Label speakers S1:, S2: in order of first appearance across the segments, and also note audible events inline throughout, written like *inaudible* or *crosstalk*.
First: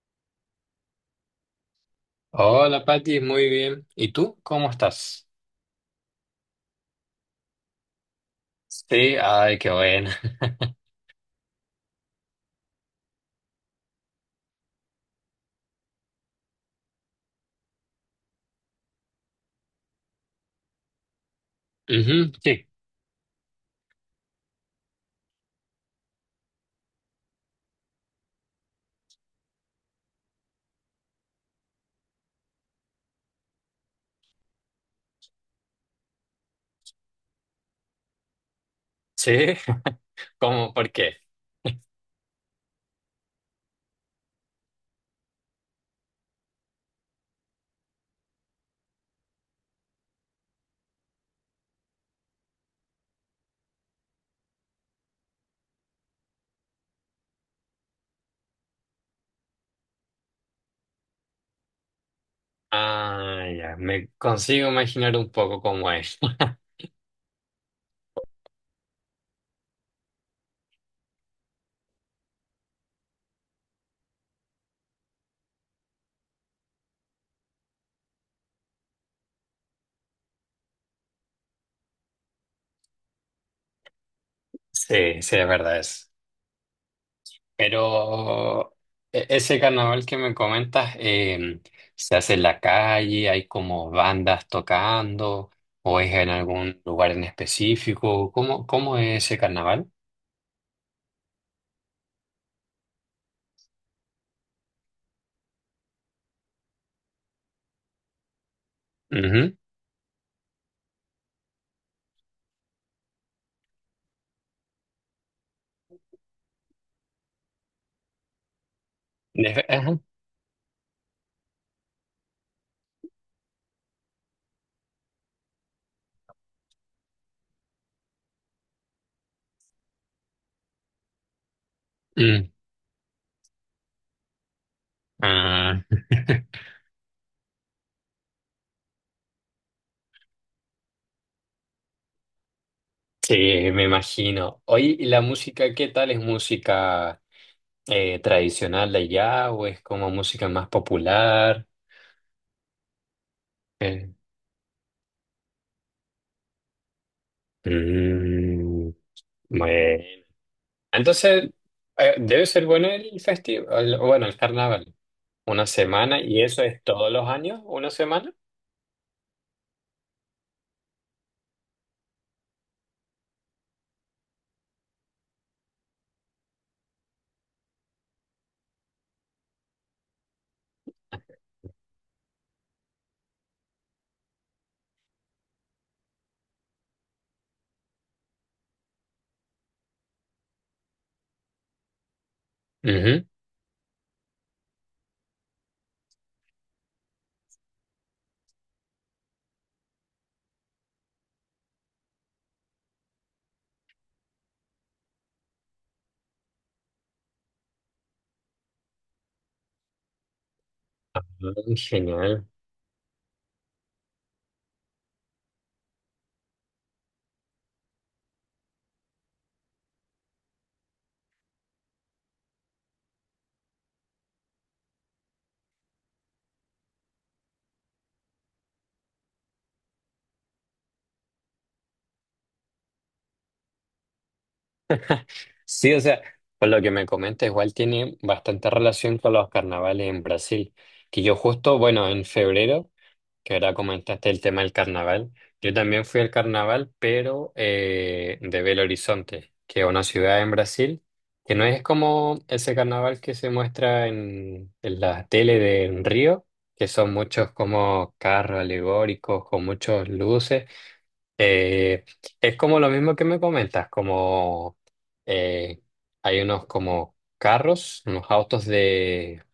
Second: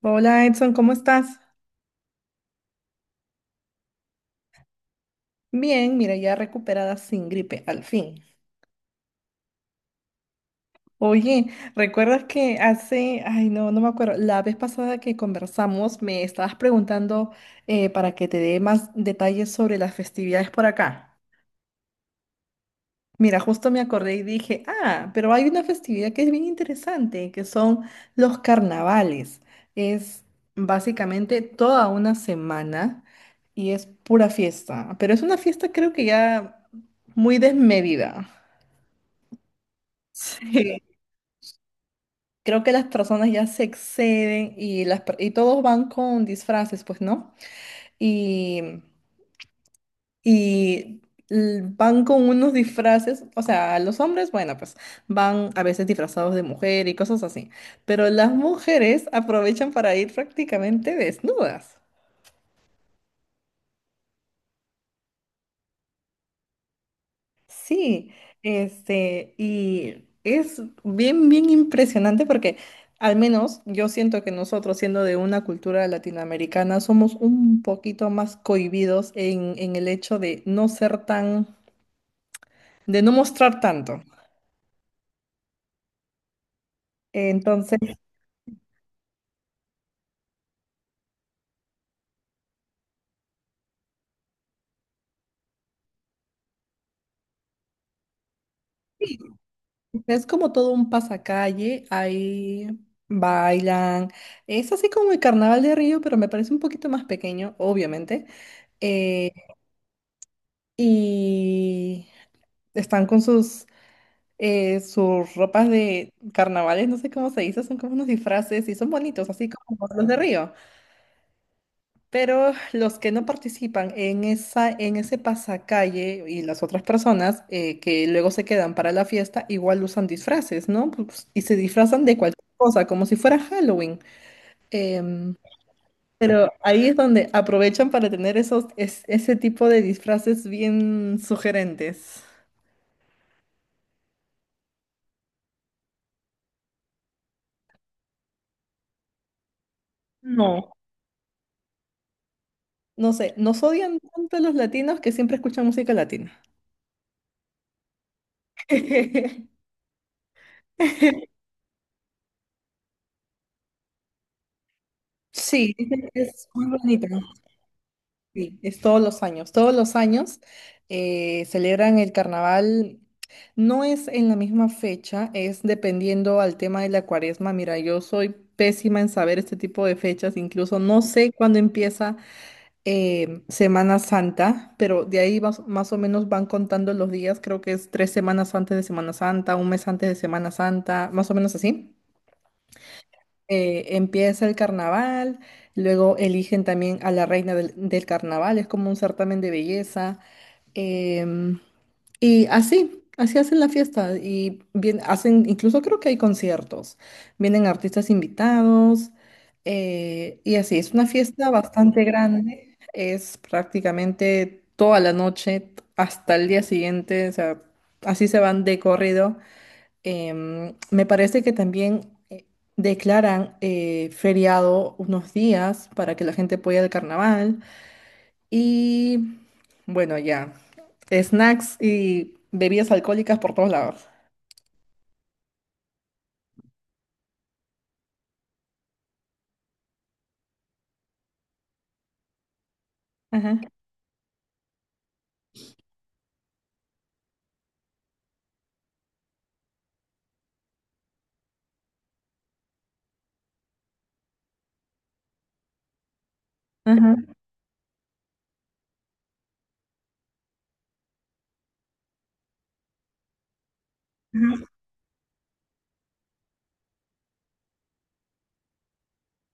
S1: Hola Edson, ¿cómo estás?
S2: Hola Pati, muy bien. ¿Y tú? ¿Cómo estás?
S1: Bien, mira, ya recuperada sin gripe, al fin.
S2: Sí, ay, qué bueno. *laughs*
S1: Oye, ¿recuerdas que hace, ay no, no me acuerdo, la vez pasada que conversamos me estabas preguntando para que te dé más detalles sobre las festividades por acá?
S2: Ujú, sí,
S1: Mira, justo me acordé y dije, ah, pero hay una festividad que es bien interesante, que son los carnavales. Es básicamente toda una semana y es pura fiesta, pero es una fiesta creo que ya muy desmedida.
S2: sí. *laughs* ¿Cómo?
S1: Sí.
S2: ¿Por qué?
S1: Creo que las personas ya se exceden y todos van con disfraces, pues, ¿no? Y Y Van con unos disfraces, o sea, los hombres, bueno, pues van a veces disfrazados de mujer y cosas así, pero las mujeres aprovechan para ir prácticamente desnudas.
S2: Ah, ya, me consigo imaginar un poco cómo es. *laughs*
S1: Sí, este, y es bien, bien impresionante porque al menos yo siento que nosotros, siendo de una cultura latinoamericana, somos un poquito más cohibidos en el hecho de no ser tan, de no mostrar tanto.
S2: Sí, sí, es verdad es.
S1: Entonces,
S2: Pero ese carnaval que me comentas, ¿se hace en la calle? ¿Hay como bandas tocando? ¿O es en algún lugar en específico? ¿Cómo es ese carnaval?
S1: es como todo un pasacalle, ahí bailan. Es así como el Carnaval de Río, pero me parece un poquito más pequeño, obviamente. Eh,
S2: Ujú.
S1: y están con sus ropas de carnavales, no sé cómo se dice, son como unos disfraces y son bonitos, así como
S2: Ajá.
S1: los de Río. Pero los que no participan en ese pasacalle y las otras personas que luego se quedan para la fiesta, igual usan disfraces, ¿no? Pues, y se disfrazan de cualquier
S2: Mm.
S1: cosa, como si fuera Halloween. Em,
S2: Ah.
S1: pero
S2: *laughs*
S1: ahí es donde aprovechan para tener ese tipo de disfraces bien sugerentes.
S2: Sí, me imagino. Oye, ¿y la música qué tal? ¿Es música tradicional de allá o es como música más
S1: No,
S2: popular?
S1: no sé, nos odian
S2: Eh,
S1: tanto los latinos que siempre escuchan música latina.
S2: mm,
S1: *laughs*
S2: bueno. Entonces, debe ser bueno el festival, bueno, el carnaval. Una
S1: Sí, dicen
S2: semana,
S1: que
S2: y
S1: es
S2: eso
S1: muy
S2: es
S1: bonita.
S2: todos los años, una semana.
S1: Sí, es todos los años. Todos los años celebran el carnaval. No es en la misma fecha, es dependiendo al tema de la cuaresma. Mira, yo soy pésima en saber este tipo de fechas, incluso no sé cuándo empieza Semana Santa, pero de ahí vas- más o menos van contando los días. Creo que es tres semanas antes de Semana Santa, un mes antes de Semana Santa, más o menos así
S2: Ujú.
S1: empieza el carnaval, luego eligen también a la reina del carnaval, es como un certamen de belleza. em, y así, así hacen la fiesta. Y bien, hacen, incluso creo que hay conciertos. Vienen artistas invitados. Y así, es una fiesta
S2: Mm,
S1: bastante
S2: genial.
S1: grande. Es prácticamente toda la noche hasta el día siguiente. O sea, así se van de corrido. Me parece que también declaran feriado unos días para que la gente pueda ir al carnaval. Y bueno, ya, snacks y bebidas alcohólicas por todos lados.
S2: Sí, o sea, por lo que me comenta, igual tiene bastante relación con los carnavales en Brasil, que yo justo, bueno, en febrero. Que
S1: Ajá,
S2: ahora comentaste el tema del carnaval. Yo también fui al carnaval, pero de Belo Horizonte, que es una ciudad en Brasil, que no es como ese carnaval que se muestra en la tele de en Río, que son
S1: ajá,
S2: muchos como carros alegóricos con muchas luces. Eh, es como lo mismo que me comentas,
S1: ajá,
S2: como eh, hay unos como carros, unos autos de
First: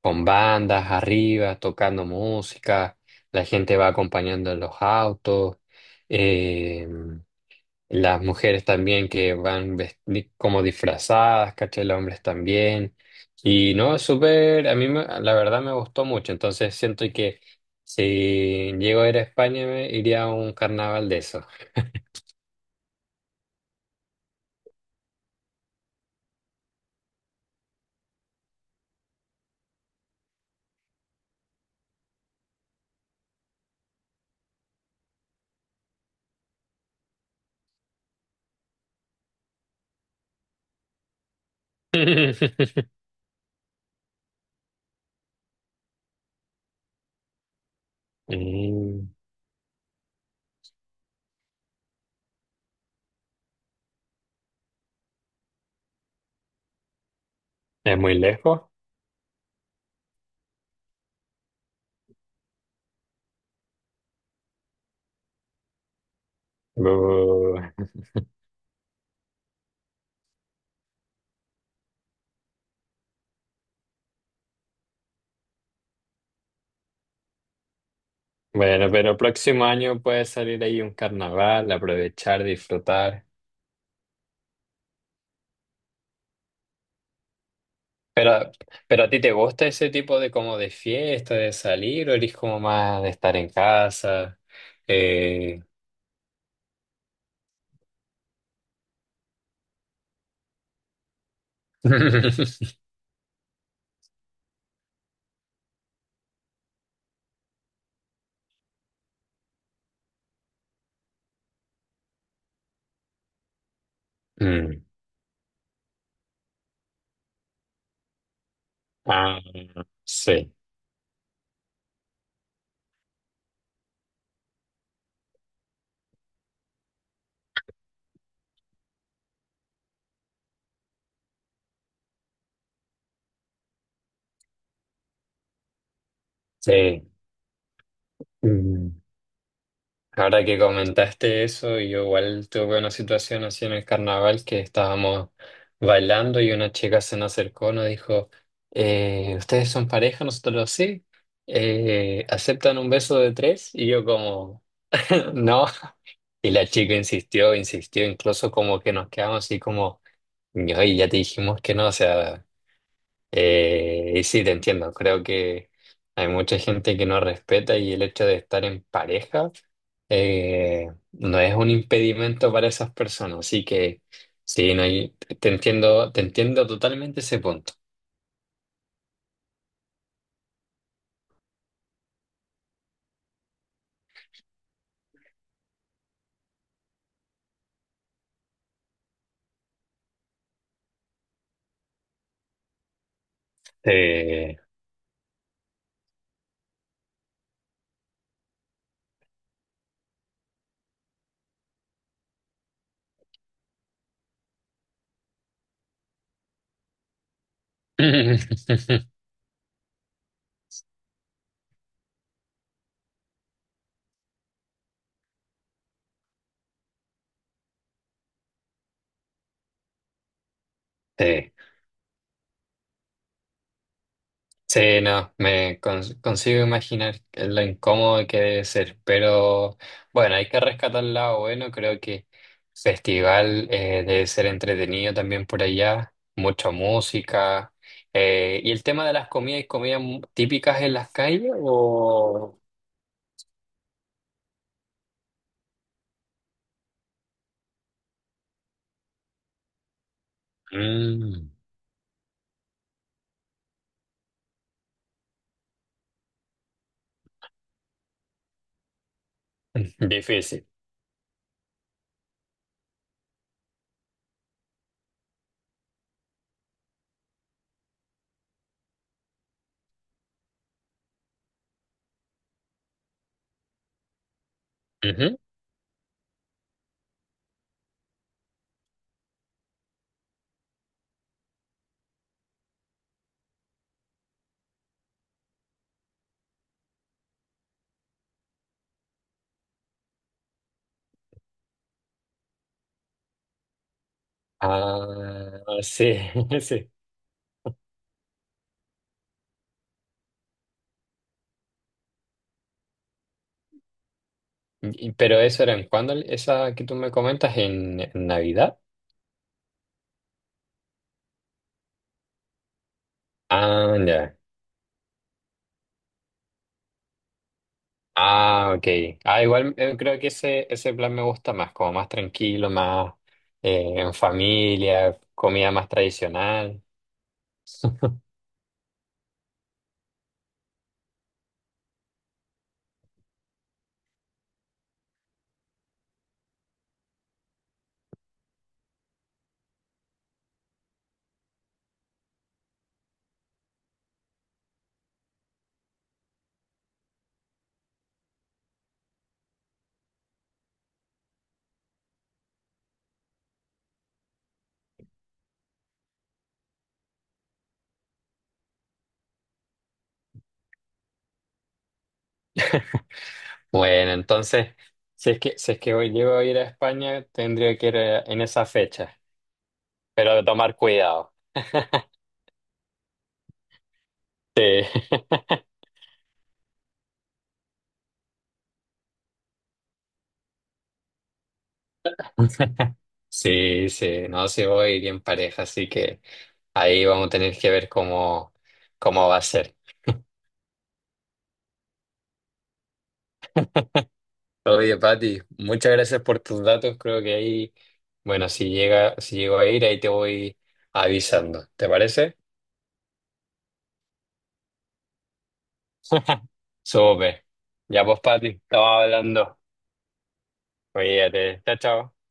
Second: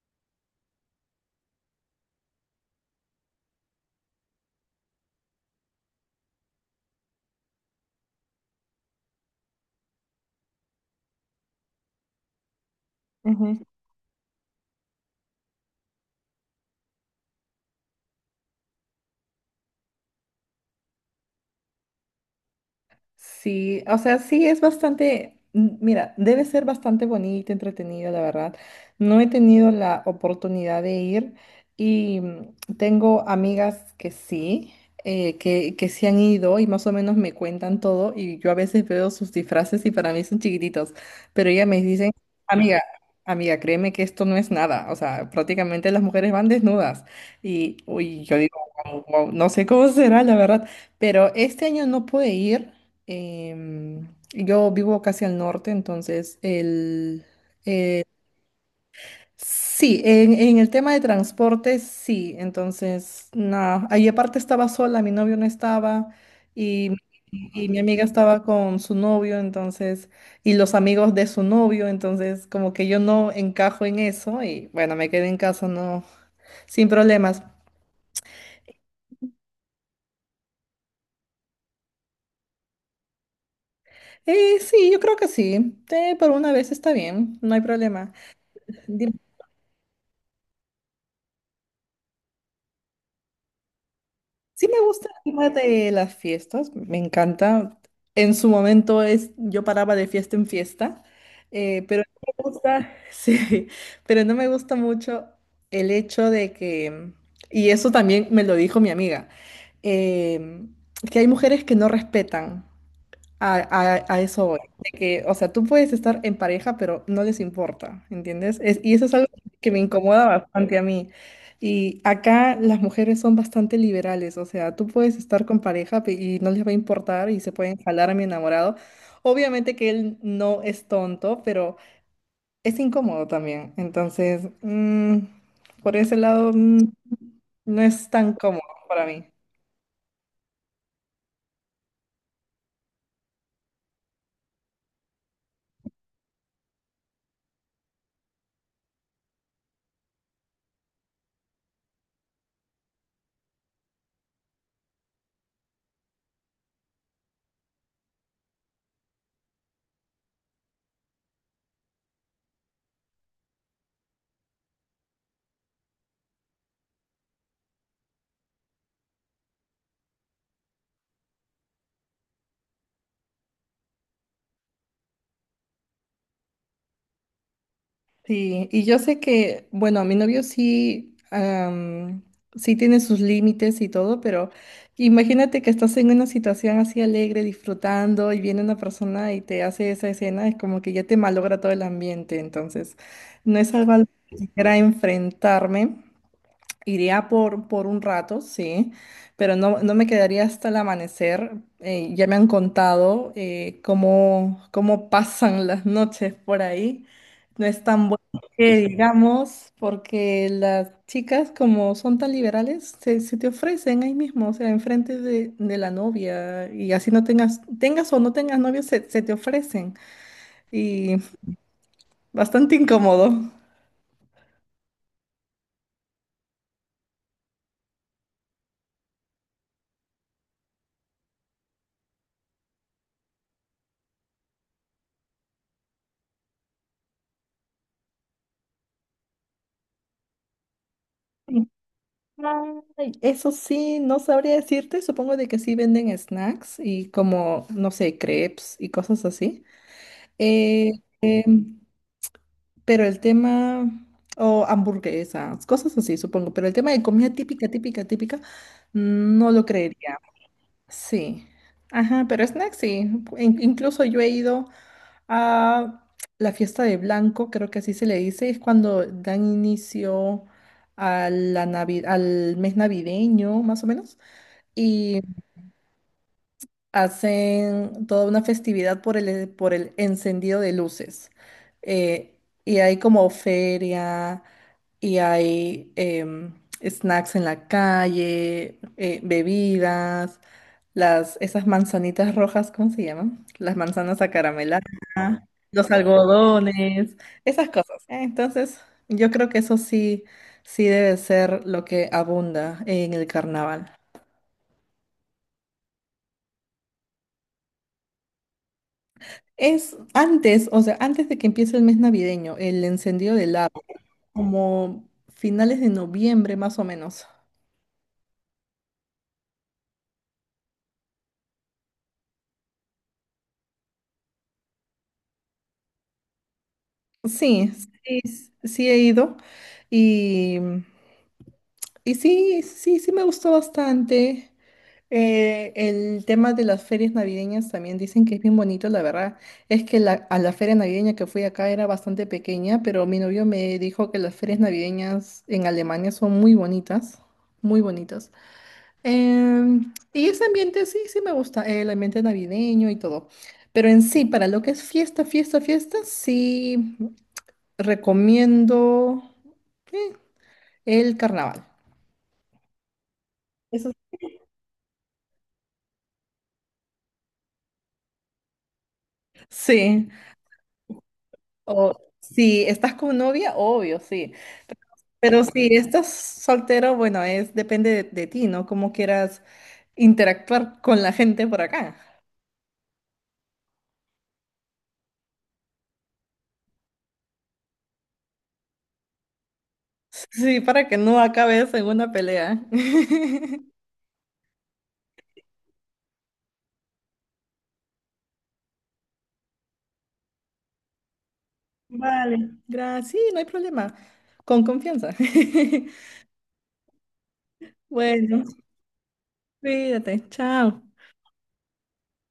S2: con bandas arriba, tocando música, la gente va acompañando en los autos, eh, las mujeres también que van como disfrazadas, ¿cachai? Los hombres también.
S1: ajá.
S2: Y no, es súper, la verdad me gustó mucho, entonces siento que si llego a ir a España me iría a un carnaval de eso.
S1: Sí, o sea, sí es bastante, m- mira, debe ser bastante bonito, entretenido, la verdad. No he tenido la oportunidad de ir y mm, tengo amigas que sí, que sí han ido y más o menos me cuentan todo y yo a veces veo sus disfraces y para mí son chiquititos, pero ellas me dicen,
S2: *laughs*
S1: amiga, amiga, créeme que esto no es nada, o sea, prácticamente las mujeres van desnudas y uy, yo digo, "Guau,
S2: Mm,
S1: guau", no sé cómo será, la verdad, pero este año no pude ir. Em, yo vivo casi al norte, entonces el...
S2: es muy lejos.
S1: Sí, en el tema de transporte, sí. Entonces, nada, ahí aparte estaba sola, mi novio no estaba y,
S2: Uh.
S1: y mi amiga estaba con su novio, entonces, y los amigos de su novio, entonces como que yo no encajo en eso y bueno, me quedé en casa, no, sin problemas.
S2: Bueno, pero próximo año puede salir ahí un carnaval, aprovechar, disfrutar.
S1: Sí, yo creo que sí. Por una vez está bien, no hay problema.
S2: Pero, pero ¿a ti te gusta ese tipo de como de fiesta, de salir, o eres como más de estar en casa?
S1: Sí me gusta el tema
S2: Eh...
S1: de las fiestas, me encanta. En su momento es, yo paraba de fiesta en fiesta, pero no me
S2: *laughs*
S1: gusta, *laughs* sí, pero no me gusta mucho el hecho de que, y eso también me lo dijo mi amiga, eh, que hay mujeres que no respetan. A eso voy.
S2: Mm.
S1: De que, o sea, tú puedes estar en pareja, pero no les importa, ¿entiendes? Es- y eso es algo
S2: Ah,
S1: que me incomoda
S2: sí,
S1: bastante a mí. Y acá las mujeres son bastante liberales, o sea, tú puedes estar con pareja pe- y no les va a importar y se pueden jalar a mi enamorado. Obviamente que él no es tonto, pero es incómodo también. Entonces, mm, por ese lado, mm,
S2: sí.
S1: no es tan cómodo
S2: Mm.
S1: para mí.
S2: Ahora que comentaste eso, yo igual tuve una situación así en el carnaval que estábamos bailando y una chica se nos acercó, nos dijo, ¿ustedes son pareja? Nosotros sí. ¿Aceptan un beso de tres? Y yo como, *laughs* no. Y la chica insistió, insistió, incluso como que nos quedamos así como, "Ay, ya te dijimos que no, o sea... Y sí, te entiendo, creo que hay mucha gente que no respeta y el hecho de estar en pareja eh, no es un impedimento para esas personas, así que sí, no hay- te entiendo totalmente ese punto.
S1: Sí, y yo sé que, bueno, mi novio sí, am, sí tiene sus límites y todo, pero imagínate que estás en una situación así alegre, disfrutando, y viene una persona y te hace esa escena, es como que ya te malogra todo el ambiente, entonces no es algo a lo que
S2: Eh,
S1: quisiera enfrentarme. Iría por un rato, sí, pero no, no me quedaría hasta el amanecer. Ya me han contado cómo pasan las noches por ahí. No es tan bueno que
S2: *laughs*
S1: digamos, porque las chicas, como son tan liberales, se te ofrecen ahí mismo, o sea, enfrente de la novia, y así no tengas, tengas o no tengas novio, se te ofrecen. Y
S2: sí.
S1: bastante incómodo.
S2: Sí, no, consigo imaginar lo incómodo que debe ser, pero bueno, hay que rescatar el lado bueno, creo que festival debe ser entretenido también por allá, mucha música, y el tema de las comidas y comidas típicas en las calles o...
S1: Ay, eso sí, no sabría decirte, supongo de que sí venden snacks y como, no sé, crepes y cosas así. Eh,
S2: Mm,
S1: pero el tema, o hamburguesas, cosas así, supongo, pero el tema de comida típica, típica, típica, no lo creería.
S2: difícil.
S1: Sí. Ajá, pero snacks sí. In- incluso yo he ido a la fiesta de Blanco, creo que así se le dice, es cuando dan inicio a la Navi- al mes navideño, más o menos y
S2: Ujú.
S1: hacen toda una festividad por el encendido de luces. Eh, y hay como feria y hay snacks en la calle, bebidas, las, esas manzanitas rojas, ¿cómo se llaman? Las manzanas acarameladas, ajá.
S2: Ah,
S1: Los
S2: sí, *laughs* sí.
S1: algodones, esas cosas. Entonces, yo creo que eso sí, sí debe ser lo que abunda en el carnaval.
S2: Pero eso era en cuándo, esa que tú me comentas, en Navidad.
S1: Es antes, o sea, antes de que empiece el mes navideño, el encendido del lago,
S2: Ah, ya.
S1: como finales de noviembre más o menos.
S2: Ah, ok. Ah, igual creo que ese plan me gusta más, como más tranquilo, más en familia, comida más tradicional.
S1: Sí, sí,
S2: *laughs*
S1: s- sí he ido y, y sí, sí, sí me gustó bastante. El tema de las ferias navideñas también dicen que es bien bonito, la verdad. Es que a la feria navideña que fui acá era bastante pequeña, pero mi novio me dijo que las ferias navideñas en Alemania son muy bonitas, muy bonitas. Y ese ambiente sí, sí me gusta, el ambiente navideño y todo. Pero en sí, para lo que es fiesta, fiesta, fiesta, sí recomiendo eh, el carnaval. Eso
S2: Bueno, entonces, si es que hoy llego a ir a España, tendría que ir en esa fecha,
S1: sí.
S2: pero de tomar cuidado.
S1: O
S2: *laughs*
S1: si estás con novia, obvio, sí.
S2: Sí,
S1: Pero
S2: *laughs*
S1: si estás soltero, bueno, es depende de ti, ¿no? Cómo quieras interactuar con la gente por acá.
S2: sí, sí, no, si voy a ir en pareja, así que ahí vamos a tener que ver cómo, cómo va a ser.
S1: Sí, para que no acabes en una pelea. *laughs*
S2: Oye, Pati, muchas gracias por tus datos. Creo que ahí, bueno, si llego a ir, ahí te voy avisando. ¿Te parece?
S1: Vale, gracias. Sí, no hay problema. Con confianza. *laughs*
S2: *laughs* Súper. Ya pues,
S1: Bueno,
S2: Pati, estaba hablando.
S1: cuídate. Chao.
S2: Cuídate. Chao, chao.